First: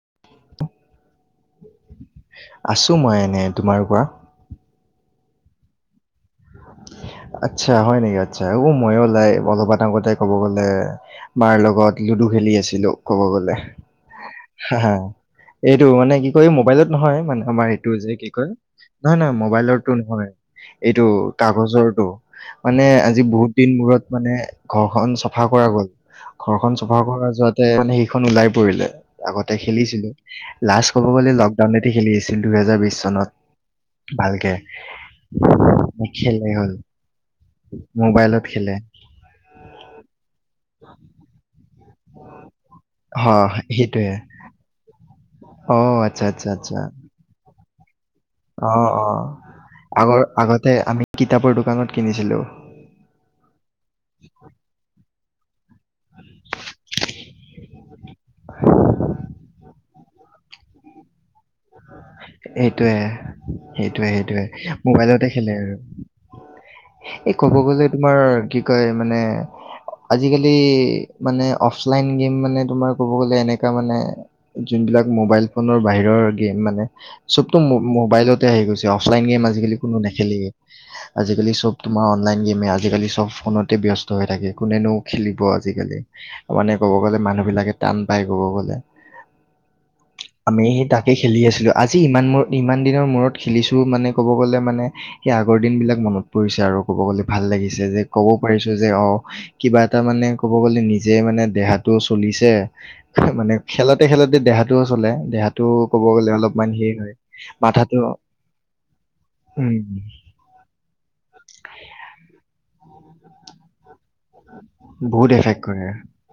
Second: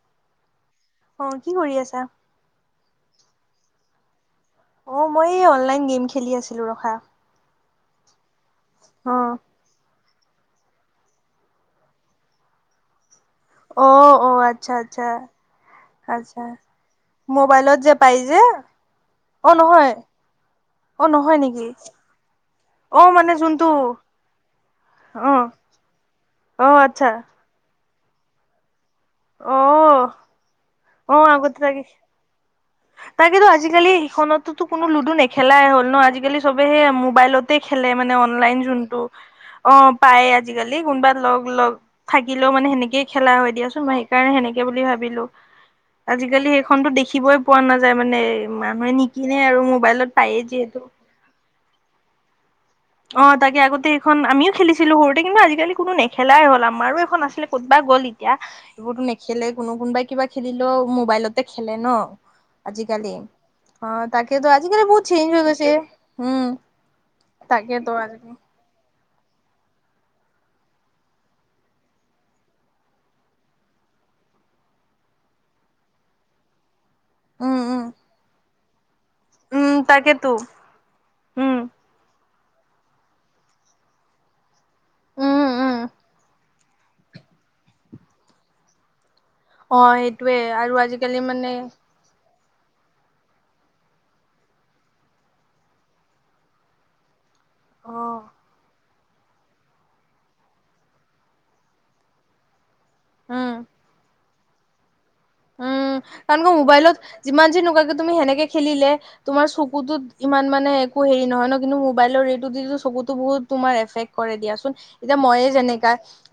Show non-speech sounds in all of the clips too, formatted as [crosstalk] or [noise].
[unintelligible] অ কি কৰি আছা? ছো মই এনেই। তোমাৰ কোৱা? অ মই এই অনলাইন গেম খেলি আছো। আত্চ্ছা হয় নেক অ মইও অ যায় অলপ এটা কথা ক'ব গ'লে মাৰ লগত লুডু খেলি আছিলোঁ। ক'ব গলে অ অ আচ্ছা হা হা আচ্ছা এইটো মানে কি আচ্ছা কয় মোবাইলত নহয় মানে আমাৰ এইটো যে কি কয় নহয় নহয় মোবাইলতটো নহয় এইটো অ নহয় নেকি কাগজৰ টো মানে অ আজি বহুত যোনটো দিন মূৰত মানে ঘৰখন অ চফা কৰা গ'ল। অ ঘৰখন চফা আচ্ছা কৰা যোৱাতে মানে এখন ওলাই পৰিলে। আগতে অ খেলিছিলো লাষ্ট ক'ব অ গ'লে আগতে তাকে লকডাউনতে খেলি আছিলো দুহেজাৰ বিশ চনত তাকেতো আজিকালি ভালকে, সেইখনতোতো কোনো লুডু নেখেলাই হ'ল। আজিকালি খেলেই হ'ল চবেহে মোবাইলতে খেলে মানে মোবাইলত অনলাইন খেলে। যোনটো অ পায়। কালি কোনবা লগ লগ থাগিলেও মানে সেনেকে খেলা অ' হয় দিয়াচোন মই সেইটোৱে। সেইকাৰণে সেনেকে বুলি ভাব বিলোঁ অ' আচ্ছা, আচ্ছা, আজিকালি আচ্ছা। সেইখনতো দেখিবই পোৱা নাযায়। মানে অ', মানুহে অ'। নিকিনে আৰু মোবাইলত আগৰ পায়েই আগতে যিহেতু আমি কিতাপৰ দোকানত কিনিছিলোঁ। অ তাকে আগতে এইখন আমিও খেলিছিলো সৰু কিন্তু আজিকালি কোনো নেখেলাই হ'ল আমাৰো এখন আছিলে ক'তবা গ'ল এতিয়া এইবোৰতো নেখেলে কোনো কোনোবাই কিবা খেলিলেও মোবাইলত খেলে ন সেইটোৱে, আজিকালি অ সেইটোৱে, সেইটোৱে। তাকেতো আজিকালি বহুত মোবাইলতে চেঞ্জ হৈ খেলে গৈছে, আৰু। হম। এই ক'ব গ'লে তোমাৰ কি কয় মানে আজিকালি মানে অফলাইন গেম মানে তোমাৰ ক'ব গ'লে এনেকা মানে যোনবিলাক মোবাইল ফোনৰ বাহিৰৰ গেম মানে চবতো উম মো উম মোবাইলত আহি গৈছে কিয় অফ গেম আজি উম তাকেতো কালি। আ উম আজিকালি চব ফোনতে ব্য্স্ত হৈ থাকে কোনেনোও খেলিব উম উম। আজিকালি মানে ক'ব গলে মানুহ বিলাকে টান পায় ক'ব গ'লে। অ সেইটোয়ে আমি আৰু সেই আজিকালি। তাকে খেলি মানে আছিলো আজি ই মূ ইমান দিনৰ মূৰত খেলিছো মানে ক'ব গ'লে মানে সেই আগৰ দিনবিলাক মনত পৰিছে আৰু ক'ব গ'লে। ভাল লাগিছে অ যে ক'ব পাৰিছো। যে অ কিবা এটা মানে ক'ব গ'লে নিজে মানে দেহাটো চলিছে। উম। মানে খেলতে খেলতে। দেহাতটোও চলে। দেহাটো। উম, ক'ব গ'লে কাৰণ ক অলপমান হেৰি মোবাইলত, হয় যিমান যেনেকুৱাকে মাথাটো তুমি সেনেকে খেলিলে তোমাৰ উম চকুত ইমান মানে একো হেৰি নহয় ন কিন্তু মোবাইলৰ ৰেটো দি চকুত। বহুত তোমাৰ এফে্ক। কৰে দিয়াচোন এতিয়া বহুত মইয়ে এফেক্ট কৰে যেনেকা,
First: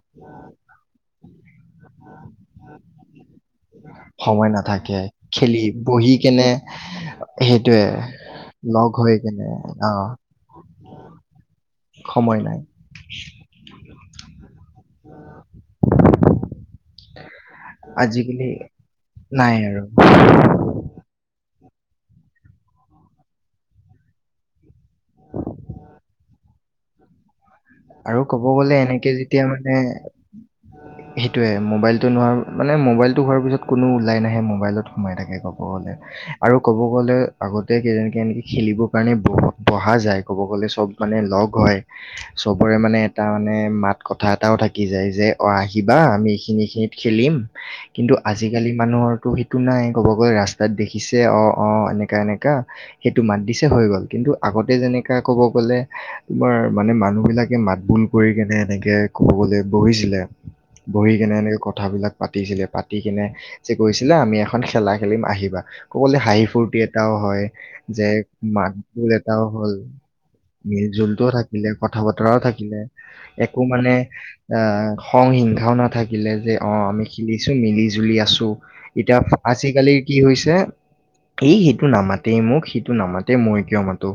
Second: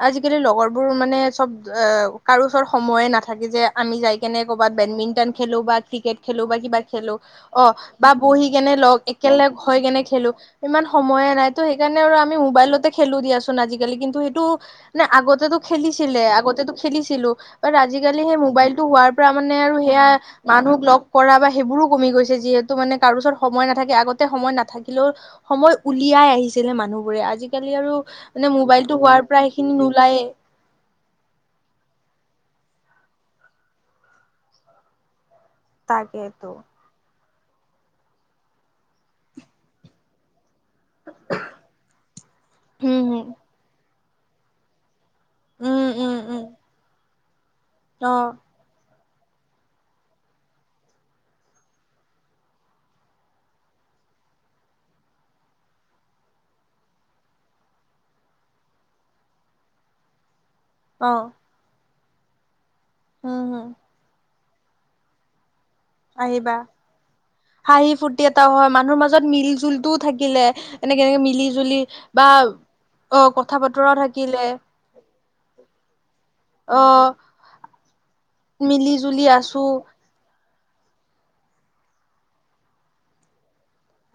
আজিকালি লগৰ বোৰ মানে চব অ কাৰো ওচৰত সময়ে নাথাকে যে। আমি যাই কেনে সময় কৰ'বাত নাথাকে বেডমিণ্টন খেলো খেলি বা বহি ক্ৰিকেট খেলো কেনে বা কিবা খেলো অ সেইটোয়ে বা বহি কেনে লগ হৈ কেনে একেলগ হৈ অ কেনে খেলো ইমান সময়ে নাই। ত সেইকাৰণে আৰু আমি সময় নাই মোবাইলতে খেলো দিয়াচোন আজিকালি কিন্তু সেইটো, নে আগতেো খেলিছিলে আগতেো খেলিছিলো বাট আজিকালি সেই। মবাইলটো হোৱাৰ পৰা মানে, আৰু সেয়া মানুহক লগ কৰা বা। সেইবোৰো কমি গৈছে যিহেতু মানে কাৰো ওচৰত সময় নাথাকে আগতে সময় নাথাকিলেও সময় উলিয়াই আহিছিলে মানুহ বোৰে আজি। আৰু ক'ব গলে এনেকে যেতিয়া সেইখিনি মানে, নোলায়ে। সেইটোয়ে মোবাইলতটো নোৱাৰ। মানে মোবাইলটো হোৱাৰ পিছত কোনো ওলাই নাহে মোবাইত সোমাই থাকে ক। ক'বলে তাকেইতো। আৰু ক'ব গলে। আগতে কেইজকে এনেকে খেলিবৰ কাৰণে ব বহা যায় ক'ব গ'লে। চব মানে লগ হয়। এ উম হুম মানে। মাত কথা এটাও থাকি যায়। যে অ উম আহিবা উম আমি উম এইখিনি খিনিত। খিলিম। অ কিন্তু আজিকালি মানুহৰ। ত' সেইটো নাই ক'ব গ'লে ৰাস্তাত দেখিছে অঁ অঁ এনেকুৱা এনেকা সেইটো মাত দিছে হৈ গ'ল কিন্তু আগতে যেনেকুৱা ক'ব গ'লে তোমাৰ মানে ম। বিলাকে মাত বোুল কৰি কেনে এনেকে খুৱাবলৈ বহিছিলে। অ বহি কেনে এনেকে কথাবিলাক। পাতিছিলে পা। দি কিনে উম হুম যে কৈছিলে আমি। খন খেলা খেলিম আহিবা ক'বলে হাঁহি আহিবা ফূুৰ্তি এটাও হয় হাঁহি যে ফূৰ্তি এটা হয় মাত মানুহৰ জোল মাজত এটাও মিল হল জুলটোও থাকিলে মিল এনেকে এনেকে জোলটোও মিলি থাকিলে জুলি [unintelligible] কথা বা বতৰাও থাকিলে অ কথা একো বতৰা মানে থাকিলে অ খ হিংসাও নাথাকে লিলে যে অ আমি খেলিছো মিলি জুলি আছো মিলি এতিয়া জুলি আছো আজিকালিৰ কি হৈছে এই সেইটো নামাতেই মোক সিটো নামাতে মই কিয় মাতে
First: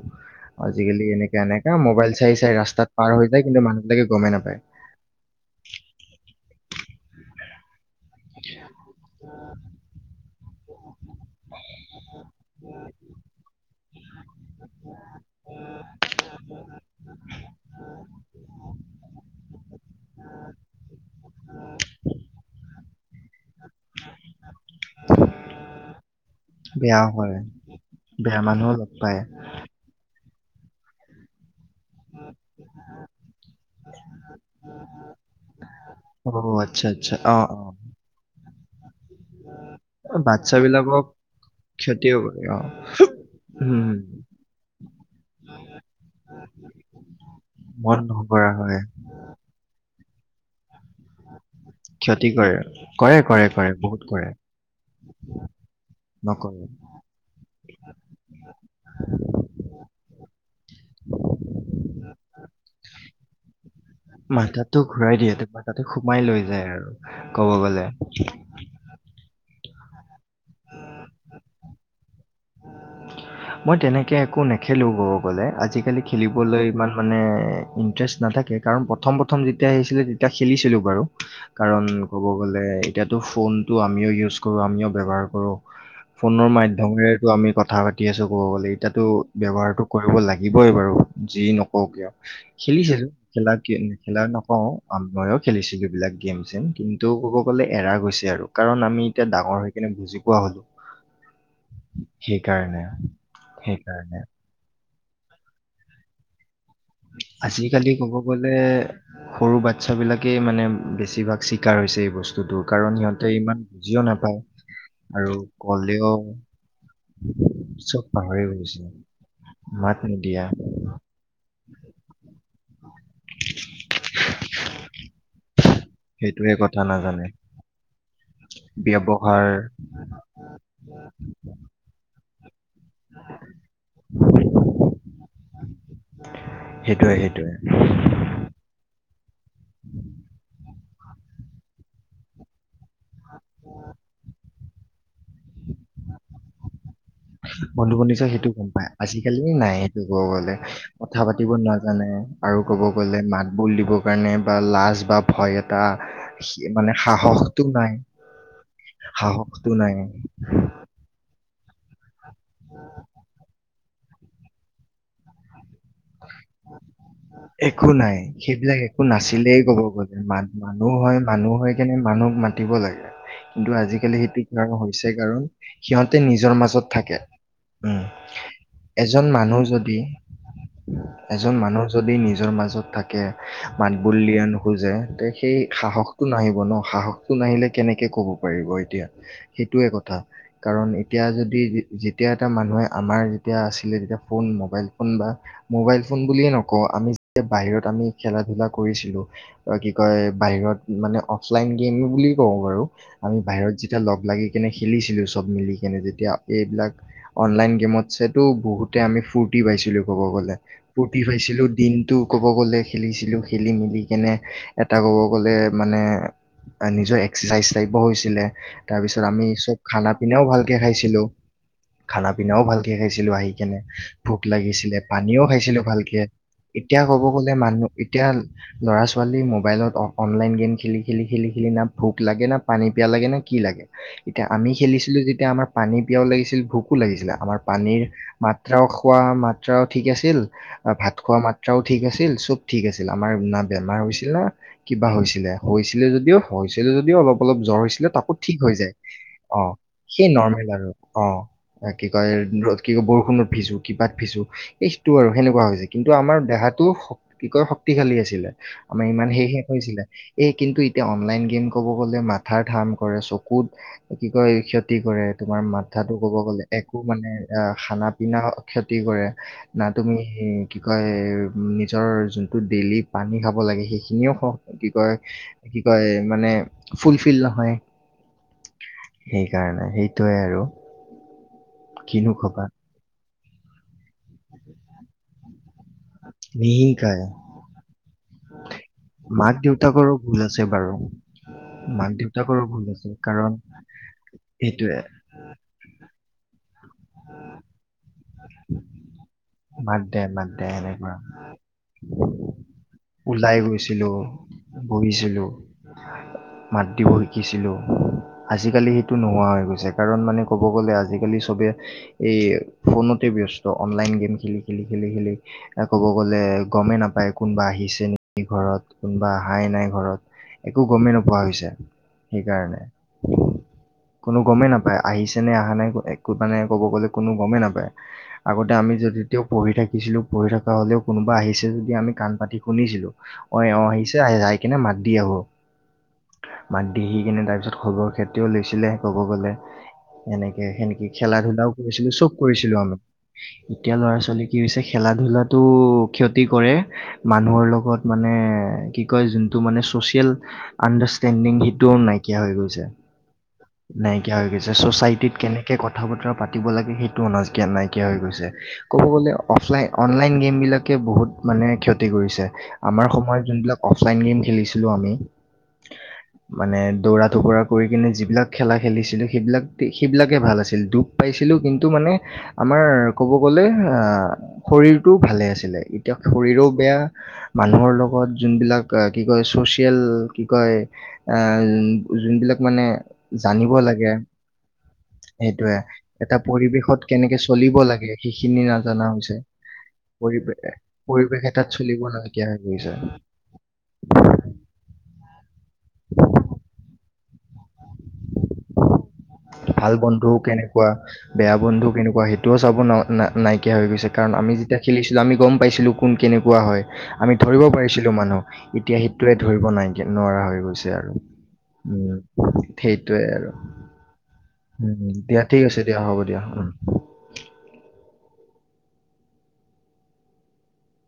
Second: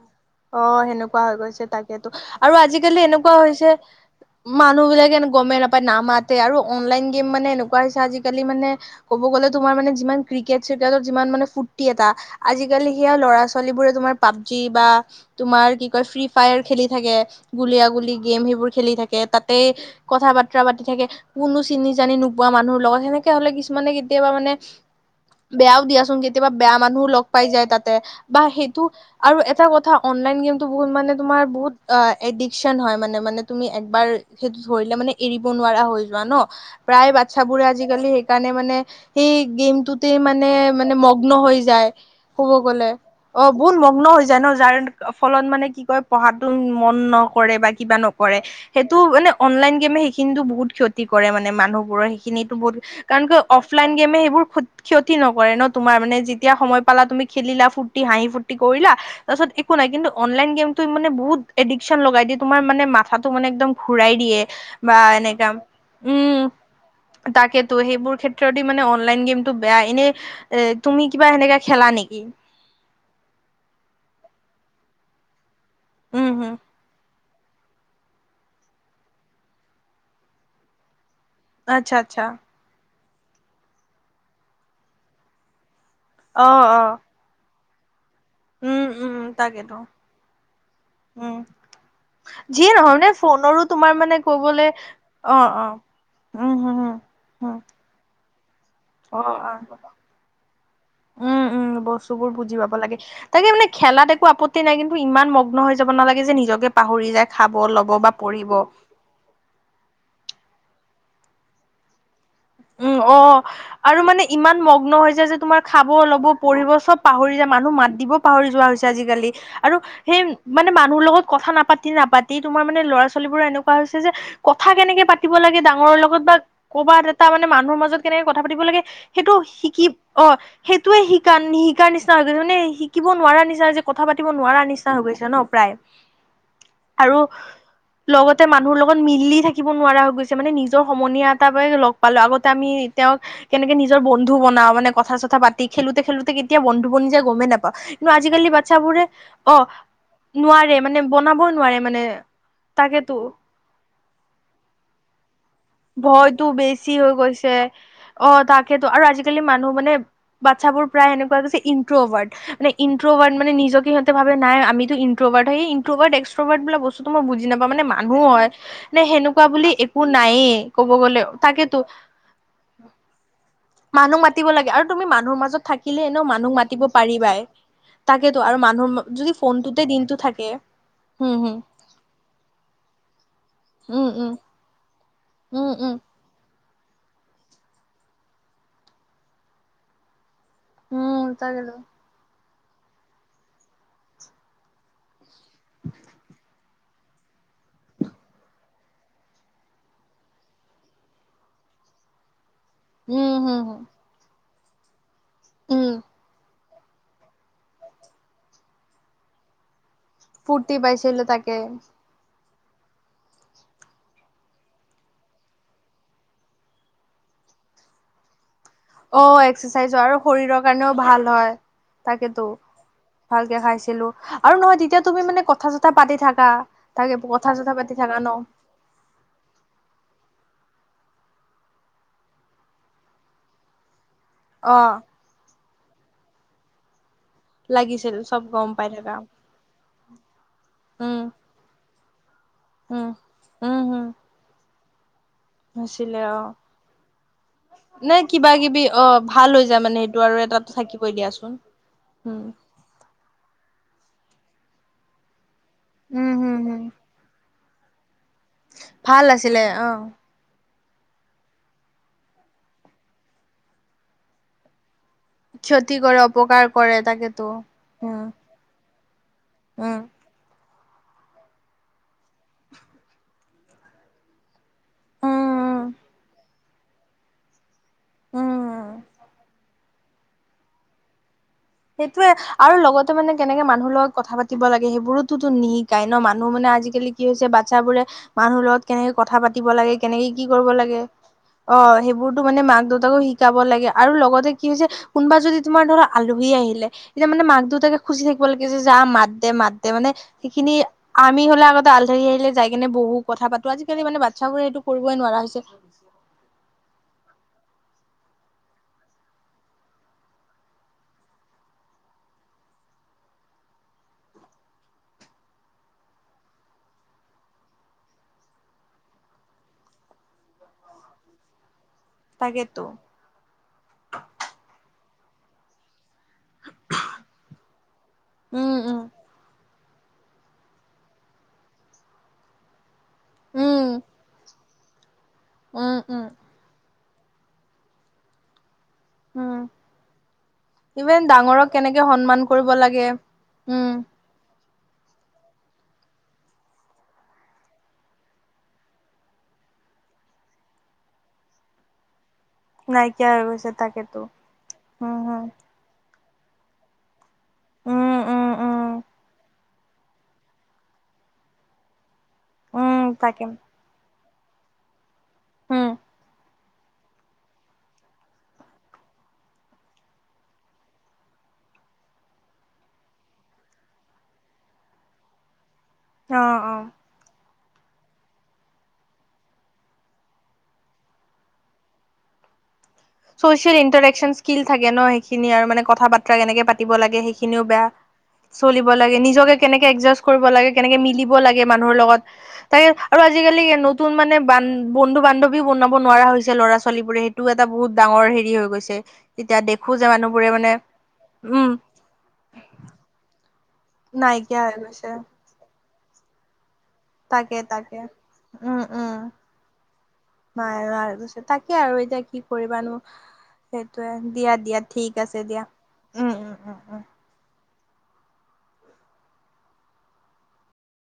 অ আজিকালি সেনেকুৱা এনে হৈ গৈছে এনেকা তাকেতো মোবাইল চাই চাই আৰু ৰাস্তাত আজিকালি পাৰ হৈ এনেকুৱা যায় কিন্তু হৈছে মানুহবিলাকে গমেই নাপায় মানুহ বিলাকে গমেই নাপায় নামাতে আৰু অনলাইন গেম মানে এনেুৱা আজিকালি মানে ক'ব গ'লেও তোমাৰ মানে যিমান ক্ৰিকেট শৰ যিমান মান ফুৰ্তি এটা আজিকালি সেয়া ল'ৰা ছোৱালীবোৰ তোমাৰ পাবজি বা তোমাৰ কি কয় ফ্ৰী ফায়াৰ খেলি থাকে গুলিয়াগুলী গেম সেইবোৰ খেলি থাকে তাতে কথা বাতা পাতি থাকে কোনো চিনি জানি নোপোৱা মানুহৰ লগত সেনেকে হলে কিু মানে কেতিয়াবা মানে বেয়াও দিয়াচোন কেতিয়াবা বেয়া মানুহো লগ পাই যায় তাতে বেয়া বা মানুহো সেইটো লগ পায় আৰু এটা কথা অনলাইন গেমটো বহুতানে তোমাৰ বহুত অ এডিকচন হয় মানে মানে তুমি একবাৰ সেইটো ধৰিলে মানে এৰিব নোৱাৰা হৈ যোৱা ন অ' আচ্ছা প্ৰায় আচ্ছা বাচ্ছ অ' বোৰে অ' আজিকালি সেইকাৰণে মানে সেই গেমটোতে মানে মানে বাচ্ছাবিলাকক মগ্ন হৈ যায় ক্ষতিও কৰে ক'ব অ' গ'লে অ বহুত উম, মগ্ন হৈ যায় ন যাৰ ফলত মানে কি কয় পঢ়াতটো মন নকৰে বা কিবা মন নকৰে নকৰা হয় সেইটো মানে অনলাইন গেমে শ কিন্তু বহুত ক্ষতি কৰে মানে মানুহবোৰৰ ক্ষতি সেইখিনিতো কৰে বহুত কৰে কাৰণ ক কৰে কৰে অফলাইন বহুত গেমে কৰে সেইবোৰ ক্ষতি নকৰে ন তোমাৰ মানে যেতিয়া নকৰে সময় পালা তুমি খেলিলা ফুৰ্তি হাঁহি ফূুৰ্তি কৰিলা তাৰপিছত নাই কিন্তু অনলাই বহুত এডিকচন লগাই দিয়ে তোমাৰ মানে মাঠাটো মানে একদম ঘূৰাই দিয়ে মাথাটো বা ঘূৰাই দিয়ে এনেকা তোমাৰ তাতে সোমাই লৈ উম যায় আৰু ক'ব তাকেইতো গ'লে সেইবোৰ ক্ষেত্ৰদি মানে অনলাইন গেমটো টো বেয়া এনেই এ তুমি কিবা সেনেকাে খেলা নেকি মই তেনেকে একো নেখেলো ক'ব গ'লে আজি আজিকালি উম হম খেলিবলৈ ইমান মানে ইণ্টাৰেষ্ট নাথাকে কাৰণ প্ৰথম প্ৰথম যেতিয়া আহিছিলে তেতিয়া খেলিছিলো বাৰু কাৰণ আচ্ছা আচ্ছা ক'ব গ'লে এটো ফোনটো আমিও ইউজ কৰো আমিও ব্যৱহাৰ কৰো ফোনৰ অ অ মাধ্যমেৰেতো আমি কথা কথা পাতি [unintelligible] শিকি আছো ক'ব গ'লে উম ইয়াতো উম তাকেতো ব্যৱহাৰটো কৰিব লাগিবই বাৰু উম যি নকওঁ কিয় যিয়ে নহয় মানে খেলিছিলো খেলা ফোনৰো ক তোমাৰ মানে খেলা কবলে নকওঁ অ ময়ো অ খেলিছিলো এইবিলাক গেম উম চেম হম হম কিন্তু ক'ব হম গ'লে এৰা গৈছে আৰু কাৰণ আমি অ এতিয়া অ ডাঙৰ হৈ কিনে বুজি পোৱা হলো উম উম বস্তুবোৰ বুজি পাব সেইকাৰণে লাগে তাকে মানে খেলাত সেইকাৰণে। একো আপত্তি নাই কিন্তু। ইমান মগ্ন হৈ যাব নালাগে যে নিজকে পাহৰি যায় খাব আজিকালি ল'ব বা ক'ব গলে পঢ়িব সৰু বাচ্ছা বিলাকেই মানে বে বেছিভাগ চিকাৰ হৈছে এই বস্তু। উম অ আৰু মানে ইমান মগ্ন হৈ যায় আৰু যে তোমাৰ খাব, ক'লেও ল'ব, পঢ়িব চব পাহৰি যায় মানুহ চব মাতিব পাহৰি যোৱা গৈছে হৈছে আজিকালি আৰু মাত সেই নিদিয়া মানে মানুহৰ লগত কথা নাপাতি নাপাতি তোমাৰ মানে ল'ৰা ছোৱালীবোৰ এনেকুৱা হৈছে যে কথা কেনেকে পাতিব লাগে ডাঙৰ লগত বা সেইটোৱে কথা ক'বাত এটা নাজানে তাৰ মানে মানুহৰ মাজত কেনেকে কথা পাতিব লাগে সেইটো ব্যৱহাৰ শিকি অ সেইটোয়ে শিকা নিশিকাৰ নিচিনা হৈ গৈছে মানে। শিকিব নোৱাৰা নিচিনা যে কথা পাতিব নোৱাৰা নিচিনা হৈ গৈছে ন প্ৰায় সেইটোৱে আৰু সেইটোৱে লগতে মানুহৰ লগত মিলি থাকিব নোৱাৰা হৈ গৈছে মানে নিজৰ সমনীয়া এটা পাই লগ পালো আগতে আমি তেওঁক কেনেকে নিজৰ বন্ধু বনাও মানে মানে কথা চথা কথা পাতি খেলোতে খেলোতে কি কেৱন বন্ধু বানিচে সেইটো গম পাই। আজিকালি অ নাই সেইটো কব গলে নোৱাৰে মানে কথা বনাবই পাতিব নোৱাৰে মানে নাজানে আৰু কব গলে তাকেতো মাত বল দিবৰ কাৰণে বা লাজ বা ভয়ত ভয়তো বেছি হৈ গৈছে নাই অ তাকেতো আৰু আজিকালি মানুহ সাহসটো মানে নাই বাচ্ছাবোৰ প্ৰায় সেনেকুৱা [unintelligible] ইট্ৰবাড মানে ইনট্ৰবাৰ্ড মান নিজ সিহঁতে ভাবে নাই আমি ইনট্ৰবাড হয়। ইনট্ৰবাড এক্সট্ৰবাদ বোলা বস্তুটো মই বুজি বুজি নেপাওঁ মানে একো নাই মানুহ হয় সেইবিলাক নে একো সেনেকুৱা নাছিলেই বুলি ক'ব একো গ'লে মান নায়েই। ক'ব মানুহ হয় গ'লে মানুহ হয় তাকেতো কেনে মানুহক মাতিব লাগে কিন্তু মানুহ আজিকালি সেইটো মাতিব কাৰ লাগে আৰু তুমি হৈছে মানুহৰ কাৰণ মাজত থাকিলে সিহঁতে এনেও মানুহ নিজৰ মাতিব মাজত থাকে পাৰিবাই উম তাকেতো আৰু মানুহ এজন যদি মানুহ ফোনটোতে যদি দিনটো থাকে হম এজন হম মানুহ। নিজৰ মাজত থাকে মাত উম বুল উম দিব নোখোজে। তেওঁ তে সেই উম উম সাহসটো নাহিব ন। সাহসটো নাহিলে কেনেকে কব পাৰিব এতিয়া সেইটোয়ে কথা। কাৰণ উম এতিয়া যদি তাকেতো যেতিয়া এতিয়া মানুহে আমাৰ যেতিয়া আছিলে তেতিয়া ফোন মোবাইল ফোন বা মোবাইল ফোন বুলিয়ে নক আক আমি যে বাহিৰত আমি খেলা ধূলা কৰিছিলো কি কয় বাহিৰত মানে অফলাইন গেম বুলি? কওঁ বাৰু উম আমি হম বাহিৰত হম যেতিয়া লগ লাগি কিনে খেলিছিলো চব উম মিলিকিনে যেতিয়া এইবিলাক অনলাইন গেমতছেতো বহুতে আমি ফূৰ্তি পাইছিলোঁ। ফূৰ্তি পাইছিলো তাকে ছিলো দিনটো ক'ব গ'লে খেলিছিলো খেলি মেলি কেনে এটা ক'ব গ'লে মানে নিজৰ এক্সাৰচাইজ টাইপ হৈছিলে [unintelligible] তাৰ অ পিছত আমি চব এক্সাৰচাইজ হয় খানা আৰু পিনাও শৰীৰৰ ভালকে কাৰণেও ভাল খাইছিলো হয় খানা তাকেতো পিনাও ভালকে খাইছিলো আহি ভালকে কেনে খাইছিলো ভোক আৰু নহয় লাগিছিলে তেতিয়া তুমি মানে পানীও কথা খাইছিলো চথা ভালকে [unintelligible] পাতি থাকা এতিয়া তাকে কব কথা গ'লে চথা মানুহ পাতি থাকা এতিয়া ন ল'ৰা ছোৱালী মোবাইলত অনলাইন গেম খেলি খেলি খেলি খেলি না ভোক লাগে না পানী পিয়া লাগে না কি লাগে [unintelligible] এতিয়া আমি অ খেলিছিলো যেতিয়া আমাৰ পানী পিয়াও লাগিছিল ভোকো লাগিছিল আও [unintelligible] আমাৰ পানীৰ লাগিছিল চব গম মাত্ৰাও পাই থাকা খোৱা মাত্ৰাও ঠিক আছিল ভাত উম খোৱা মাত্ৰাও ঠিক আছিল চব ঠিক উম আছিল আমাৰ না উম বেমাৰ হম হৈছিল না [unintelligible] কিবা হৈছে হৈছিলে যদিও হৈছিলে যদিও অলপ অলপ জ্বৰ হৈছিলে নে তাকো কিবা ঠিক হৈ কিবি যায় অ ভাল অ হৈ যায় মানে সেইটো সেই আৰু নৰ্মেল এটাতো আৰু থাকিবই অ দিয়াচোন কি কয় উম কি কয় বৰষুণৰ ভিজু [unintelligible] কিবাত ফিছো এইটো আৰু সেনেকুৱা হৈছে কিন্তু উম আমাৰ হম হম দেহাটো কি কয় খালি আছে আমাৰ ভাল ইমান সেহে আছিলে অ কৈছিলে এই কিন্তু এয়া অনলাইন গেম ক'ব গ'লে মাথাৰ কাম কৰে চকুত কি কয়? কি কৰে তোমাৰ ক্ষতি মাথাটো কৰে ক'ব গ'লে অপকাৰ একো কৰে মানে তাকেতো খানা উম পিনা ক্ষেত্ৰত। ক্ষতি কৰে না উম তুমি কি কয় নিজৰ যোনটো ডেইলি পানী খাব লাগে সেইখিনিও কি কয় উম কি কয় মানে ফুলফিল নহয় উম সেইকাৰণে সেই সেইটোৱে আৰু সেইটোয়ে কিনো কবা আৰু লগতে মানে কেনেকে মানুহ লগত কথা পাতিব লাগে সেইবোৰোতো নিহিক - কাই ন মানুহ মানে আজিকালি কি নিশিকায় হৈছে বাচ্ছাবোৰে মানুহ লগত। কেনেকে কথা মাক পাতিব লাগে দেউতাকৰো কেনেকে ভুল কি আছে কৰিব বাৰু লাগে, অ মাক সেইবোৰতো মানে দেউতাকৰো মাক ভুল আছে দেউতাকো কাৰণ শিকাব লাগে আৰু লগতে কি হৈছে সেইটোৱে কোনোবা যদি তোমাৰ ধৰা আলু। আহিলে এতিয়া মানে মাক দেউতাকে খুচি থাকিব লাগে যো মাত। দে মাত দে মানে মাত দে সেইখিনি এনেকুৱা আমি হলে আগতে আলধাৰি আহিলে যাই কেনে বহু কথা ওলাই পাতো আজিকালি গৈছিলো মানে বাচ্ছাবোৰে এইটো কৰিবই নোৱাৰা বহিছিলো হৈছে। মাত দিব শিকিছিলো আজিকালি সেইটো নোহোৱা হৈ গৈছে কাৰণ মানে ক'ব গ'লে আজিকালি চবে এই ফোনতে ব্যস্ত অনলাইন গেম। খেলি খেলি খেলি খেলি, কব গলে গমেই নাপায় কোনোবা আহিছে নেকি ঘৰত কোনোবা হাই নাই ঘৰত একো গমেই নোপোৱা হৈছে। সেইকাৰণে তাকেতো কোনো গমেই নাপায়। আহিছেনে অহা নাই এক। মানে ক'ব গ'লে কোনো গমেই নাপায় আগতে উম আমি উম যদি। পঢ়ি থাকিছিলোঁঢ়ি থকা হ'লেও কোব আহিছে যদি আমি কাণ পাতি শুনিছিলোঁ। অ অ উম আহিছে আহ। কিনে মাত দি আহোঁ। উম উম। দিহি কিনে তাৰপিছত খবৰ খেতিও লৈছিলে। ক'ব গলে উম এনেকে সেনেকে ইভেন খেলা ডাঙৰক ধলাও কেনেকে কৰিছিলো চব সন্মান কৰিব কৰিছিলো আমি লাগে উম এতিয়া ল'ৰা ছোৱালী। কি হৈছে খেলা ধূলাটো ক্ষতি কৰে, মানুহৰ লগত মানে কি কয় যোনটো মানে ছ'চিয়েল আণ্ডাৰষ্টেণ্ডিং সেইটোও নাইয়। নাই হৈ গৈছে, নাইকিয়া হৈ গৈছে তাকেতো নাইকিয়া হৈ গৈছে উম চচাইটিত হম কেনেকে কথা বতৰা। পাতিব লাগে সেইটোজিকে নাইকিয়া হৈ উম গৈছে। উম উম ক'ব গ'লে অফলাইন অনলাইন গেম বিলাকে বহুত মানে ক। ছে উম আমাৰ সময়ত তাকে যোনবিলাক অফলাইন গেম। খেলিছিলোঁ আমি। উম মানে দৌৰা টুকুৰা কৰি কিনে যিবিলাক খেলা খেলিছিলোঁ সেইবিলাক সেইবিলাকে ভাল আছিল দুখ পাইছিলোঁ কিন্তু মানে, আমাৰ ক'ব গ'লে। অ শৰীৰটো ভালে আছিলে। এতিয়া অ শৰীৰো অ বেয়া। মানুহৰ লগত যোনবিলাক কি কয় ছ'চিয়েল কি কয়, যোনবিলাক মানে। জানিব চচিয়েল লাগে ইণ্টাৰেকন স্কিল থাকে ন সেইখিনি আৰু সেইটোয়ে মানে কথা বাতৰা এটা কেনেকে পাতিব পৰিৱেশত লাগে কেনেকে সেইখিনিও চলিব বেয়া। লাগে সেইখিনি চলিব নাজানা লাগে হৈছে নিজকে কেনেকে এডজাষ্ট কৰিব লাগে পৰিৱেশ কেনেকে মিলিব পৰিৱেশ এটাত লাগে মানুহৰ চলিব লগত, নাইকিয়া হৈ তাক গৈছে আৰু আজিকালি নতুন মানে বান। বন্ধু বান্ধৱীও বনাব নোৱাৰা হৈছে ল'ৰা ছোৱালী বোৰে সেইটোও এটা বহুত। ডাঙৰ হেৰি হৈ গৈছে। তেতিয়া দেখো ভাল যে বন্ধু মানুহবোৰে মানে কেনেকুৱা বেয়া উম বন্ধু কেনেকুৱা, সেইটোও চাব ন নাই। ইকীয়া হৈ গৈছে কাৰণ আমি নাইকিয়া হৈ যেতিয়া গৈছে খেলিছিলঁ আমি গম পাইছিলোঁ। আপোন কেনেকুৱা হয়। আমি তাকে ধৰিব তাকে পাৰিছিলো মানুহ, উম এতিয়া উম সেইটোৱে ধৰিব নাই নোৱাৰা হৈ নাই গৈছে নাই আৰু পিছে তাকে আৰু এতিয়া কি উম কৰিবানো সেইটোৱে আৰু। সেইটোয়ে দিয়া দিয়া ঠিক উম দিয়া ঠিক আছে দিয়া হ'ব উম দিয়া উম উম উম উ।